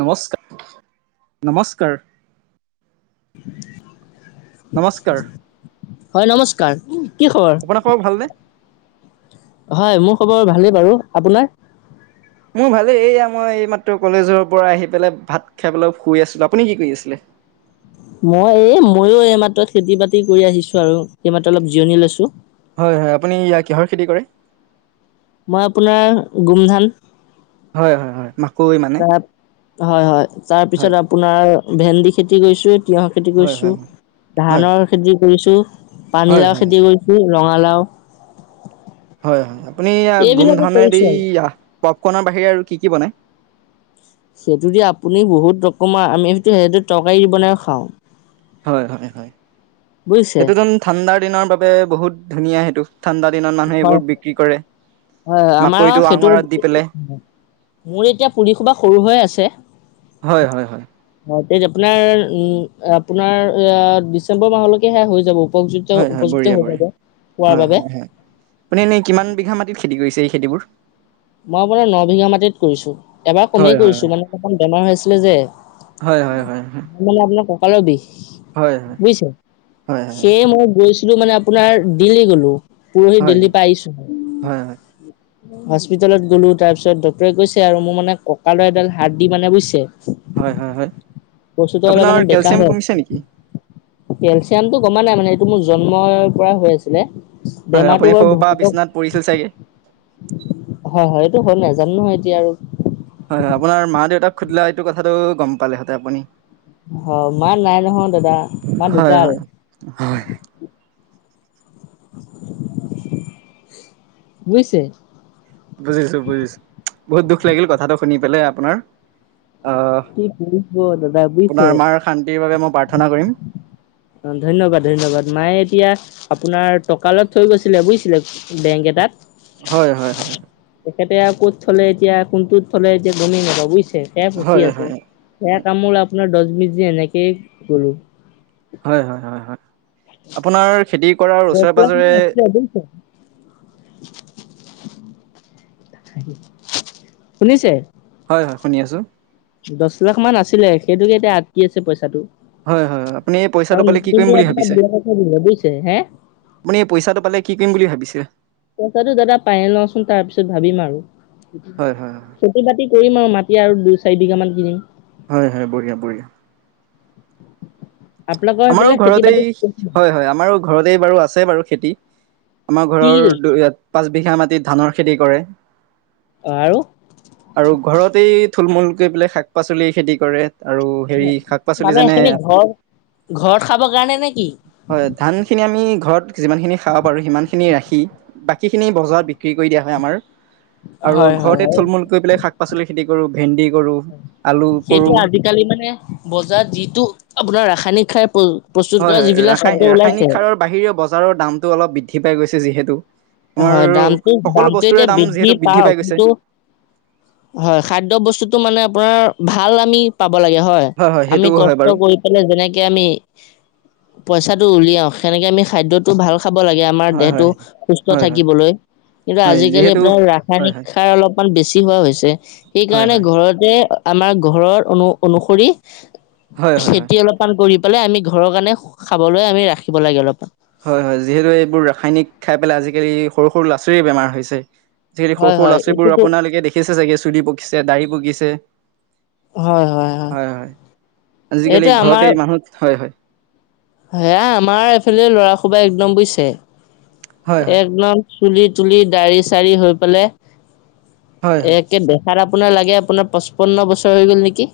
নমস্কাৰ, নমস্কাৰ [unintelligible] নমস্কাৰ হয় নমস্কাৰ, কি খবৰ? আপোনাৰ ভালনে? হয় মোক খ'বৰ ভালেই বাৰু, আপোনাৰ? মোৰ ভালেই এইয়া মই এই মাত্ৰ কলেজৰ পৰা আহি পেলাই ভাত খাই পেলাই অ শুই আছিলোঁ। আপুনি কি কৰি আছিলে? [inaudible] মই এই ময়ো এইমাত্ৰ খেতি বাতি কৰি আহিছো আৰু এইমাত্ৰ অলপ জিৰণি লৈছোঁ। হয় হয় আপুনি ইয়া কিহৰ খেতি কৰে? মই আপোনাৰ গোমধান হয় হয় হয় ম তাৰ হয়, হয় হয়, তাৰপিছত আপোনাৰ ভেন্দি খেতি কৰিছো। তিয়হৰ খেতি হয়, কৰিছো, হয়, হয়, হয়, ধানৰ খেতি কৰিছো, পানীলাও হয়, খেতি কৰিছোঁ। ৰঙালাও। হয়, হয় আপুনি এইবিলাকে গুমধানে দি কৰিছো আৰু পপকৰ্নৰ বাহিৰে আৰু কি কি বনায়। সেইটো দি আপুনি বহুত ৰকমৰ আমি সেইটো সেই তৰকাৰী বনাই খাওঁ। হয়, হয়, হয় বুজিছে সেইটো টোন ঠাণ্ডাৰ দিনৰ বাবে বহুত ধুনীয়া সেইটো। ঠাণ্ডা দিনত মানুহে হয় হয় এইবোৰ বিক্ৰী কৰে, হয়, আমাৰ আৰু মাকৈটো সেইটো আঙৰাত দি পেলাই। মোৰ এতিয়া পুলিসোবা সৰু হৈ আছে। হয়, হয়, হয়। এই যে আপোনাৰ, আপোনাৰ ডিচেম্বৰ মাহলৈকেহে হৈ যাব। উপযুক্ত, হয়, হয় বঢ়িয়া উপযুক্ত হৈ বঢ়িয়া থাকে হয়, খোৱাৰ হয়, বাবে। হয়। আপুনি এনেই কিমান বিঘা মাটিত খেতি কৰিছে এই খেতিবোৰ? মই আপোনাৰ ন বিঘা মাটিত কৰিছো, এবাৰ হয় কমেই হয় কৰিছো মানে অকমান বেমাৰ হৈ আছিলে যে। হয়, হয়, হয়,। হয় হয় বুইছে হয় হয় সেয়ে মই গৈছো মানে আপোনাৰ দিল্লী গলো, পোৰহি হয় দিল্লী পৰা আহিছো। হয় হয় হস্পিতেলত গ'লোঁ তাৰপিছত ডক্টৰে কৈছে আৰু মোৰ মানে ককালৰা এডাল হাৰদি মানে বুইছে হয়, হয়, হয় আপোনাৰ মানে বেকা কেলচিয়াম হয় কমিছে নেকি? কেলচিয়ামটো কমা নাই মানে এইটো মোৰ জন্মৰ পৰাই হৈ আছিলে। হয়, বেমাৰটো আপুনি বাৰু সৰুৰ পৰা ধৰিব বিচনাত পৰিছিল চাগে? হয় হয় এইটো হল নাজানো নহয় এতিয়া আৰু হয় হয় আপোনাৰ মা দেউতাক সুধিলা এইটো কথাটো গম পালেহঁতেন আপুনি। অ', মা নাই নহয় দাদা মা হয় ঢুকাল। হয় হয় বুইছে? বুজিছো, বুজিছো, বহুত দুখ লাগিল কথাটো শুনি পেলাই আপোনাৰ। অহ, কি কৰিব দাদা বুজিছে আপোনাৰ মাৰ শান্তিৰ বাবে মই প্ৰাৰ্থনা কৰিম। অ', ধন্যবাদ, ধন্যবাদ মায়ে এতিয়া আপোনাৰ টকা অলপ থৈ গৈছিলে বুইছিলে বেংক এটাত। হয়, হয়, হয়। এতিয়া ক'ত থলে এতিয়া কোনটোত থলে এতিয়া গমেই নাপাও বুইচে সেয়া ফচি হয় আছে হয় সেয়া কামো আপোনাৰ দছ বিশ দিন এনেকেই গলো। হয়, হয়, হয়, হয় আপোনাৰ খেতি কৰাৰ দহ ওচৰে লাখ পাঁজৰে মান আছিলে বুজিছে শুনিছে? হয়, হয় শুনি আছো। দছ লাখ মান আছিলে সেইটোকে এতিয়া আটকি আছে পইচাটো। হয় হয় হয়, আপুনি এই পইচাটো আৰু পালে কি কৰিম বুলি ভাবিছে [unintelligible] বুইছে। আপুনি পইচাটো পালে কি কৰিম বুলি ভাবিছে। পইচাটো দাদা পায়ে লওঁচোন, তাৰপিছত ভাবিম আৰু হয় হয় হয় খেতি বাতি কৰিম আৰু মাত মাটি আৰু দুই চাৰি বিঘা মান কিনিম। হয়, হয় বঢ়িয়া, বঢ়িয়া। আপোনালোকৰ আমাৰো সেইফালে খেতি ঘৰতে বাতি হয়, হয় আমাৰো ঘৰতে বাৰু আছে বাৰু খেতি। আমাৰ কি কি ঘৰৰ কৰিছে? দু পাঁচ বিঘা মাটিৰ ধানৰ খেতি কৰে। অ' আৰু? আৰু ঘৰতেই থুল মূলকৈ কেপেলাই শাক পাচলি খেতি কৰে। আৰু হেৰি শাক পাচলি মানে যেনে সেইখিনি ঘৰ ঘৰত খাবৰ কাৰণে নে কি? হয়, ধান খিনি আমি ঘৰত যিমানখিনি খাব পাৰোঁ, সিমানখিনি ৰাখি বাকীখিনি বজাৰত বিক্ৰী কৰি দিয়া হয়, আমাৰ। আৰু হয় হয় ঘৰতে হয়। থল মূল কৰি পেলাই শাক পাচলি খেতি কৰোঁ ভেন্দি, কৰোঁ আলু সেইটো কৰোঁ আজিকালি মানে বজাৰত যিটো আপোনাৰ ৰাসায়নিক সাৰৰ হয়, হয় ৰা ৰাসায়নিক সাৰৰ বাহিৰেও বজাৰৰ দামটো অলপ বৃদ্ধি পাই গৈছে, যিহেতু আমাৰ হয়, দামটো, সকলো দামটো বস্তুৰে এতিয়া দাম বৃদ্ধি যিহেতু পাওঁক। পাই গৈছে কিন্তু, হয়, খাদ্য বস্তুতটো মানে আপোনাৰ ভাল আমি পাব লাগে হয়। সেইটো আমি হয় কষ্ট বাৰু কৰি পেলাই যেনেকে আমি। পইচাটো উলিয়াও সেনেকে আমি খাদ্যটো ভাল খাব লাগে আমাৰ হয় হয় দেহটো সুস্থ হয় হয় থাকিবলৈ কিন্তু হয় আজিকালি যিহেতু আপোনাৰ হয় ৰাসায়নিক হয় সাৰ অলপমান বেছি হোৱা হৈছে। হয় সেইকাৰণে হয় ঘৰতে আমাৰ ঘৰৰ অনু অনুসৰি। হয় হয় হয় খেতি অলপমান কৰি পেলাই আমি ঘৰৰ কাৰণে খাবলৈ আমি ৰাখিব লাগে অলপমান। হয়, হয় যিহেতু এইবোৰ ৰাসায়নিক খাই পেলাই আজিকালি সৰু সৰু ল'ৰা ছোৱালীৰ বেমাৰ হৈছে। আজিকালি সৰু হয় সৰু হয় ল'ৰাছোৱালীবোৰ এইটোতো আপোনালোকে দেখিছে চাগে চুলি পকিছে ডাড়ি পকিছে। হয়, হয় আজিকালি ঘৰতে মানুহত হয়, হয়। হেয়া আমাৰ এইফালে ল'ৰা সবাই একদম বুইছে হয় হয় একদম চুলিত চুলি দাড়ি চাড়ি হৈ পেলাই হয় হয় একে দে। তাৰ আপোনাৰ লাগে আপোনাৰ পঁচপন্ন বছৰ হৈ গ'ল নেকি।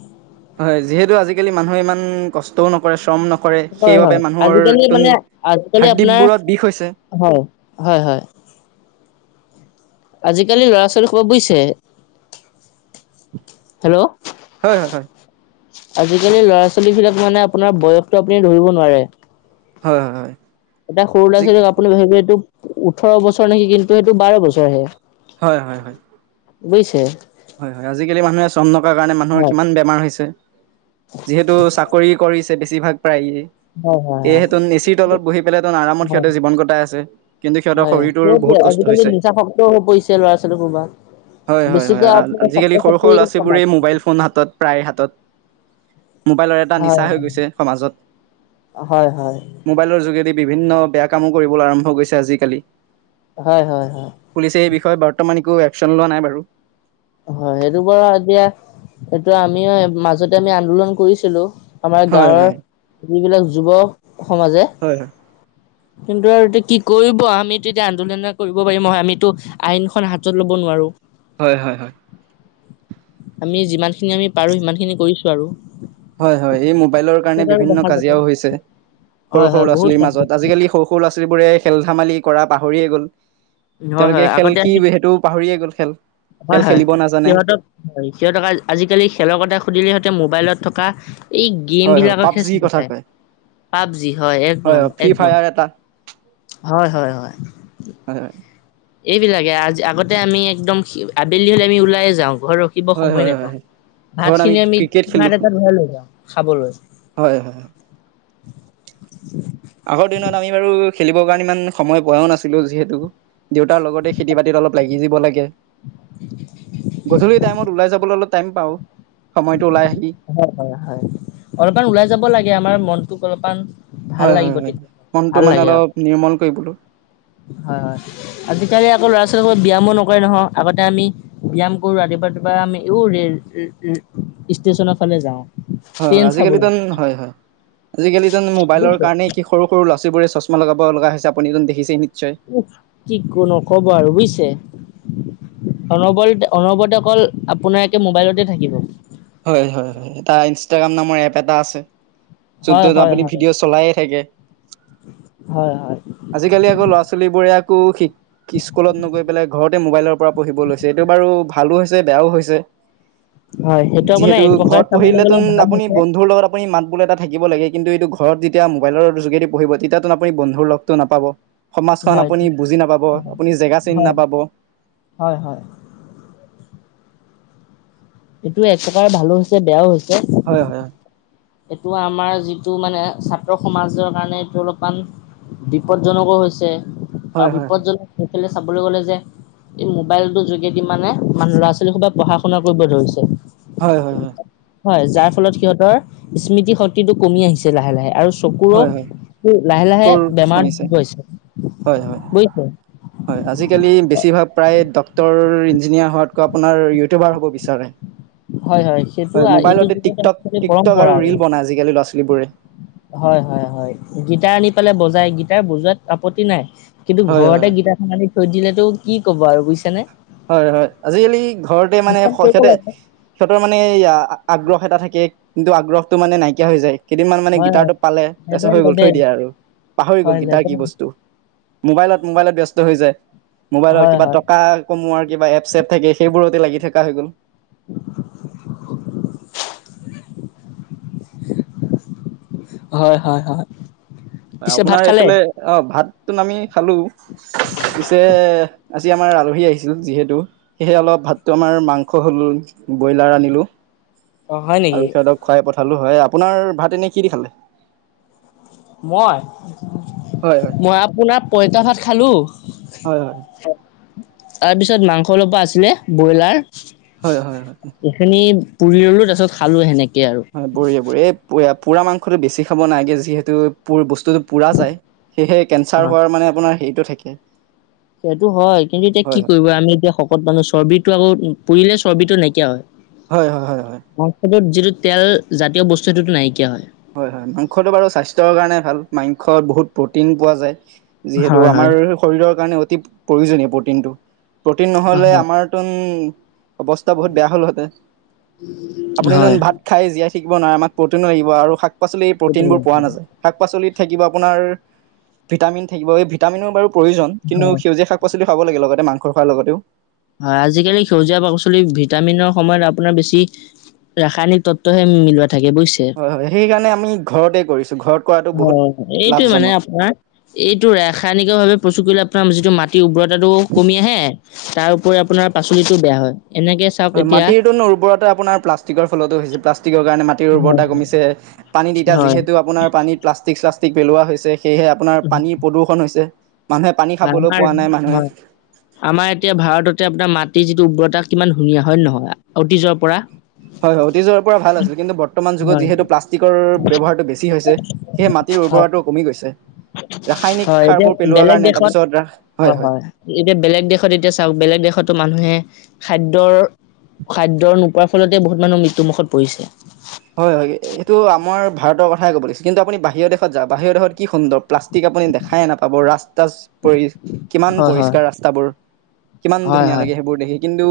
হয়, যিহেতু আজিকালি মানুহে ইমান কষ্টও নকৰে, শ্ৰম নকৰে কৰে হয় হয় সেইবাবে মানুহৰ আজিকালি টোন মানে আজিকালি আপোনাৰ হাৰদ্বীপবোৰত বিষ হৈছে। হয়, হয়, হয়। [inaudible] আজিকালি ল'ৰা-ছোৱালী খুব বুইছে, হেল্ল' হয় হয় হয় আজিকালি ল'ৰা। ছলী বিলাক মানে আপোনাৰ বয়সটো আপুনি ধৰিব নোৱাৰে। হয় হয় হয়। এটা সৰু ল'ৰা যি ছোৱালীক আপুনি ভাবিব এইটো ওঠৰ বছৰ নেকি, কিন্তু সেইটো বাৰ বছৰহে। হয় হয় হয়। বুইছে। হয় হয় আজিকালি মানুহে চম নকাৰ কাৰণে মানুহৰ হয় কিমান বেমাৰ হৈছে। যিহেতু চাকৰি কৰিছে বেছিভাগ প্ৰায়য়ে। হয় হয় এহে তন এচিৰ তলত বহি পেলাই তন আৰামত হয় সিহঁতে জীৱন কটাই আছে। কিন্তু সিহঁৰ হয় হয় শৰীৰটোৰ সেইটোৱে বহুত ক আজিকালি নিজা শক্ত হৈ পৰিছে ল'ৰা ছোৱালী সোবা। হয়, হয়, হয় আজিকালি সৰু সৰু ল'ৰা সমাজ ছোৱীবোৰেই মোবাইল ফোন হাতত প্ৰায় হাতত। মোবাইলৰ এটা হয় নিচা হৈ গৈছে সমাজত হয় হয় হয় মোবাইলৰ যোগেদি বিভিন্ন বেয়া কামো কৰিবলৈ আৰম্ভ কৈছে আজিকালি। হয় হয় হয় পুলিচে এই বিষয়ে বৰ্তমান একো একচন লোৱা নাই বাৰু। হয় সেইটো পৰা এতিয়া এইটো আমিও মাজতে আমি আন্দোলন কৰিছিলো। আমাৰ হয় হয় গাঁৱৰ হয় যিবিলাক যুৱ সমাজে হয় কিন্তু আৰু এতিয়া কি কৰিব। আমিতো এতিয়া আন্দোলন কৰিব পাৰিম নহয়। আমিতো আইনখন হাতত ল'ব নোৱাৰো। হয়, হয়, হয়। আমি যিমানখিনি আমি পাৰো সিমান খিনি কৰিছো আৰু। হয়, হয় এই মোবাইলৰ কাৰণে পিছত আৰু বিভিন্ন দেখা যাব কাজিয়াও হৈছে। হয় সৰু সৰু হয় বহুত ল'ৰা-ছোৱালীৰ কাম মাজত আজিকালি সৰু সৰু ল'ৰা-ছোৱালীবোৰে খেল-ধেমালি কৰা পাহৰিয়ে গ'ল। হয় তেওঁলোকে হয় খেল আগতে কি আমি সেইটো পাহৰিয়ে গ'ল খেল হয় খেল হয় খেলিব নাজানে সিহঁতক হয় সিহঁতক আজিকালি খেলৰ কথা সুধিলে সিহঁতে মোবাইলত থকা এই হয় হয় গেমবিলাকক খে পাবজি চিনি কথা পায় কয় পাবজি হয় এক নম হয় ফ্ৰী এক নম। ফায়াৰ এটা হয়, হয়, হয়। হয় এইবিলাকে আজ আগতে আমি একদম আবেলি হলে আমি ওলাইে যাওঁ। ঘৰ ৰখিব হয় সময় হয় হয় নেপাওঁ। হয়। ঘৰত ভাতখিনি আমি ক্ৰিকেট খেলো চুঙাত হয় এটাত ভৰাই লৈ যাওঁ খাবলৈ। হয় হয়। আগৰ দিনত আমি বাৰু খেলিবৰ কাৰণে ইমান সময় পোৱাও নাছিলো। যিহেতু দেউতাৰ লগতে খেতি বাতিত অলপ লাগি দিব লাগে। গধূলি টাইমত ওলাই যাবলৈ অলপ টাইম পাও সময়ত হয়, হয়, হয়, অলপমান ওলাই যাব লাগে আমাৰ মনটোক অলপমান ভাল হয়, হয়, লাগিব হয় তেতিয়া। মনটো ভাল মানে লাগে অ অলপ নিৰ্মল কৰিবলো। হয় হয় আজিকালি আকৌ ল'ৰা ছোৱালী ব্যায়ামো নকৰে নহয় আগতে আমি ব্যায়াম কৰো ৰাতিপুৱা ৰাতিপুৱা আমি এই ৰেল ষ্টেশচনৰ ফালে যাওঁ হয় হয় ট্ৰেইন আজিকালি চাবলৈ তন হয় হয় আজিকালি তাৰমানে মোবাইলৰ বুজিছে কাৰণে কি সৰু সৰু লৰা চোৰে চশমা লগাব লগা হৈছে আপুনি যিজন দেখিছে উ কি কো নকব আৰু বুজিছে অনবল অনবৰতে অকল আপোনাৰ একে মোবাইলতে থাকিব। হয় হয় হয় এটা ইনষ্টাগ্ৰাম নামৰ এপ এটা আছে যত হয় তত হয় আপুনি হয় ভিডিঅ' চলায়ে থাকে হয় হয় আজিকালি আকৌ ল'ৰা ছোৱালী বোৰে একো শিক স্কুলত নগৈ পেলাই ঘৰতে মোবাইলৰ পৰা পঢ়িব লৈছে এইটো বাৰু ভাল ভালো হৈছে বেয়াও হৈছে হয় সেইটো আপোনাৰ যিহেতু এক প্ৰকাৰ ঘৰত চাবলৈ গ'লে পঢ়িলেতোোন ভাল আপুনি হৈছে বন্ধুৰ লগত আপুনি মাত বোলে এটা থাকিব লাগে কিন্তু এইটো ঘৰত যেতিয়া মোবাইলৰ যোগেদি পঢ়িব তেতিয়াতো আপুনি বন্ধুৰ লগটো নাপাব সমাজখন হয় আপুনি বুজি নাপাব আপুনি জেগা চিনি হয় নাপাব। হয় হয় এইটো এক প্ৰকাৰ ভালো হৈছে বেয়াও হৈছে হয় হয়। এইটো আমাৰ যিটো মানে ছাত্ৰ সমাজৰ কাৰণে এইটো অলপমান বিপদজনকো হৈছে হয় হয় আৰু হয়। বিপদজন কেলে চাবলৈ গ'লে যে এই মোবাইলটোৰ যোগেদি মানে মানুহ ল'ৰা ছোৱালী সোপায়ে পঢ়া শুনা কৰিব ধৰিছে হয় হয় হয় হয় যাৰ ফলত সিহঁতৰ স্মৃতি শক্তিটো কমি আহিছে লাহে লাহে আৰু চকুৰ হয় হয় লাহে লাহে স্কৰ বেমাৰ হৈছে গৈছে হয় হয় বুজিছে হয় আজিকালি বেছিভাগ প্ৰায় ইঞ্জিনিয়াৰ হোৱাতকৈ আপোনাৰ ইউটিউবাৰ হ'ব বিচাৰে হয় সেইটো হয় আ- এইটো মোবাইলতে যুগত টিকটক একচুৱেলি টিকটক পৰম্পৰা আৰু ৰিল বনাায় আজিকালি ল'ৰা ছোৱালীবোৰে হয় হয় হয় গীটাৰ আনি পেলাই বজাই গীটাৰ বজোৱাত আপত্তি নাই কিন্তু হয় ঘৰতে হয় গীতা থেমালি থৈ দিলেটো কি কব আৰু বুজিছ নে হয় হয় আজিকালি ঘৰতে মানে কৰিব সিহঁতে লাগে সিহঁতৰ মানে আগ্ৰহ এটা থাকে কিন্তু আগ্ৰহটো মানে নাইকিয়া হৈ যায় কেইদিনমান মানে হয় হয় গীটাৰটো পালে তাৰপিছত লেবেল হৈ গল থৈ লেবেল দিয়া আৰু পাহৰি গল হয় গিটাৰ কি লেবেল বস্তু। মোবাইলত মোবাইলত ব্যস্ত হৈ যায় মোবাইলত হয় কিবা হয় টকা কমোৱাৰ কিবা এপ চপ থাকে সেইবোৰতে লাগি থকা হৈ গ'ল [unintelligible] হয়, হয়, হয়। হয় পিছে ভাত আপোনাৰ খালে এইফালে অ' ভাত তো আমি খালো পিছে আজি আমাৰ আলহী আহিছিল যিহেতু সেয়েহে অলপ ভাতটো আমাৰ মাংস হ'ল ব্ৰইলাৰ আনিলোঁ অ হয় নেকি আৰু সিহতক খুৱাই পঠালো হয় আপোনাৰ ভাত এনে কি দি খালে মই হয় হয় মই আপোনাৰ পইতা ভাত খালো হয় হয়। তাৰপিছত মাংস অলপো আছিলে ব্ৰইলাৰ হয় হয় হয় হয় এইখিনি পুৰি ল'লো তাৰপিছত খালো হেনেকে হয় বঢ়িয়া বঢ়িয়া এই পোৰা মাংসটো বেছি খাব নাইগে যিহেতু পুৰ বস্তুটো পুৰা যায়। সেয়েহে অ কেন্ঞ্চাৰ হোৱাৰ মানে আপোনাৰ হেৰিটো থাকে সেইটো হয় কিন্তু এতিয়া কি হয় কৰিব আমি এতিয়া শকত মানুহ চৰ্বিটো আকৌ পুৰিলে চৰ্বিটো নাইকিয়া হয়। হয় হয়, হয় হয়। মাংসটোত যিটো তেল জাতীয় বস্তু সেইটোটো নাইকিয়া হয় হয় হয় মাংসটো বাৰু স্বাস্থ্যৰ কাৰণে ভাল মাংস বহুত প্ৰটিন পোৱা যায়। যিহেতু হয় হয়। আমাৰ শৰীৰৰ কাৰণে অতি প্ৰয়োজনীয় প্ৰটিনটো প্ৰটিন হয় নহ'লে আমাৰতোন অৱস্থা বহুত বেয়া হ'লহেঁতেন আপুনি নুন হয় ভাত খাই জীয়াই থাকিব নোৱাৰে আমাক প্ৰ'টিনো লাগিব আৰু শাক পাচলি প্ৰ'টিনবোৰ হয় পোৱা নাযায় শাক পাচলিত আপোনাৰ ভিটামিন থাকিব ভিটামিনৰ বাৰু প্ৰয়োজন কিন্তু হয় সেউজীয়া শাক পাচলি তুমি খাব লাগে লগতে মাংস খোৱাৰ লগতেও। হয় আজিকালি সেউজীয়া পাচলি ভিটামিনৰ সময়ত আপোনাৰ বেছি ৰাসায়নিক তত্ব হে মিলায়। হয় - হয় সেইকাৰণে আমি ঘৰতে কৰিছো ঘৰত কৰাটো বহুত হয় এইটোৱে মানে লাভজনক। আপোনাৰ এইটো ৰাসায়নিক ভাৱে প্ৰস্তুত কৰিলে আপোনাৰ যিটো মাটিৰ উৰ্বৰতাটো কমি আহে তাৰ উপৰি আপোনাৰ পাচলিতও বেয়া হয়। এনেকে চাওক হয় এতিয়া মাটিত টো উৰ্বৰতা আপোনাৰ প্লাষ্টিকৰ ফলতো হৈছে প্লাষ্টিকৰ কাৰণে মাটি হয় উৰ্বৰতা কমিছে পানী তিয়া হয় হয় যিহেতু আপোনাৰ পানীত প্লাষ্টিক চলাষ্টিক পেলোৱা হৈছে। সেয়েহে আপোনাৰ পানীৰ প্ৰদূৰষণ হৈছে। মানুহে পানী হয় খাবলৈ আমাৰ পোৱা নাই মানুহে হয় আমাৰ এতিয়া ভাৰততে আপোনাৰ মাটিৰ যিটো উৰ্বৰতা কিমান ধুনীয়া হয় নে নহয় অতীজৰ পৰা হয় হয় অতীযৰ পৰা ভাল আছিল কিন্তু বৰ্তমান যুগত হয় যিহেতু প্লাষ্টিকৰ ব্যৱহাৰটো বেছি হৈছে সেই মাটি হয় উৰ্বৰতা টো কমি গৈছে ৰাসায়নিক হয় এতিয়া সাৰবোৰ পেলোৱাৰ বেলেগ কাৰণে তাৰ দেশত পিছ হয় - হয় এতিয়া বেলেগ দেশত এতিয়া চাওক বেলেগ দেশতো মানুহে খাদ্যৰ খাদ্যৰ নোপোৱাৰ ফলতে বহুত মানুহ মৃত্যু মুুখত পৰিছে। হয় হয় এইটো আমাৰ ভাৰতৰ কথাই ক'ব লৈছে কিন্তু আপুনি বাহিৰৰ দেশত যাওক বাহিৰৰ দেশত কি সুন্দৰ প্লাষ্টিক আপুনি দেখায়ে নাপাব ৰাস্তা পৰি কিমান হয় হয় পৰিষ্কাৰ ৰাস্তাবোৰ। কিমান হয় ধুনীয়া হয় লাগে সেইবোৰ দেখি কিন্তু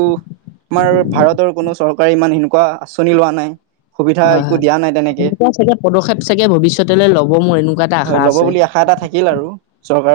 আমাৰ ভাৰতৰ কোনো চৰকাৰে ইমান সেনেকুৱা আচনি লোৱা নাই। সুবিধা হয়, একো হয়, দিয়া নাই তেনেকে সেনেকুৱা চাগে পদক্ষেপ চাগে ভৱিষ্যতলৈ লব মোৰ এনেকুৱা এটা আশা হয় ল'ব আছে। বুলি আশা এটা থাকিল আৰু। চৰকাৰৰ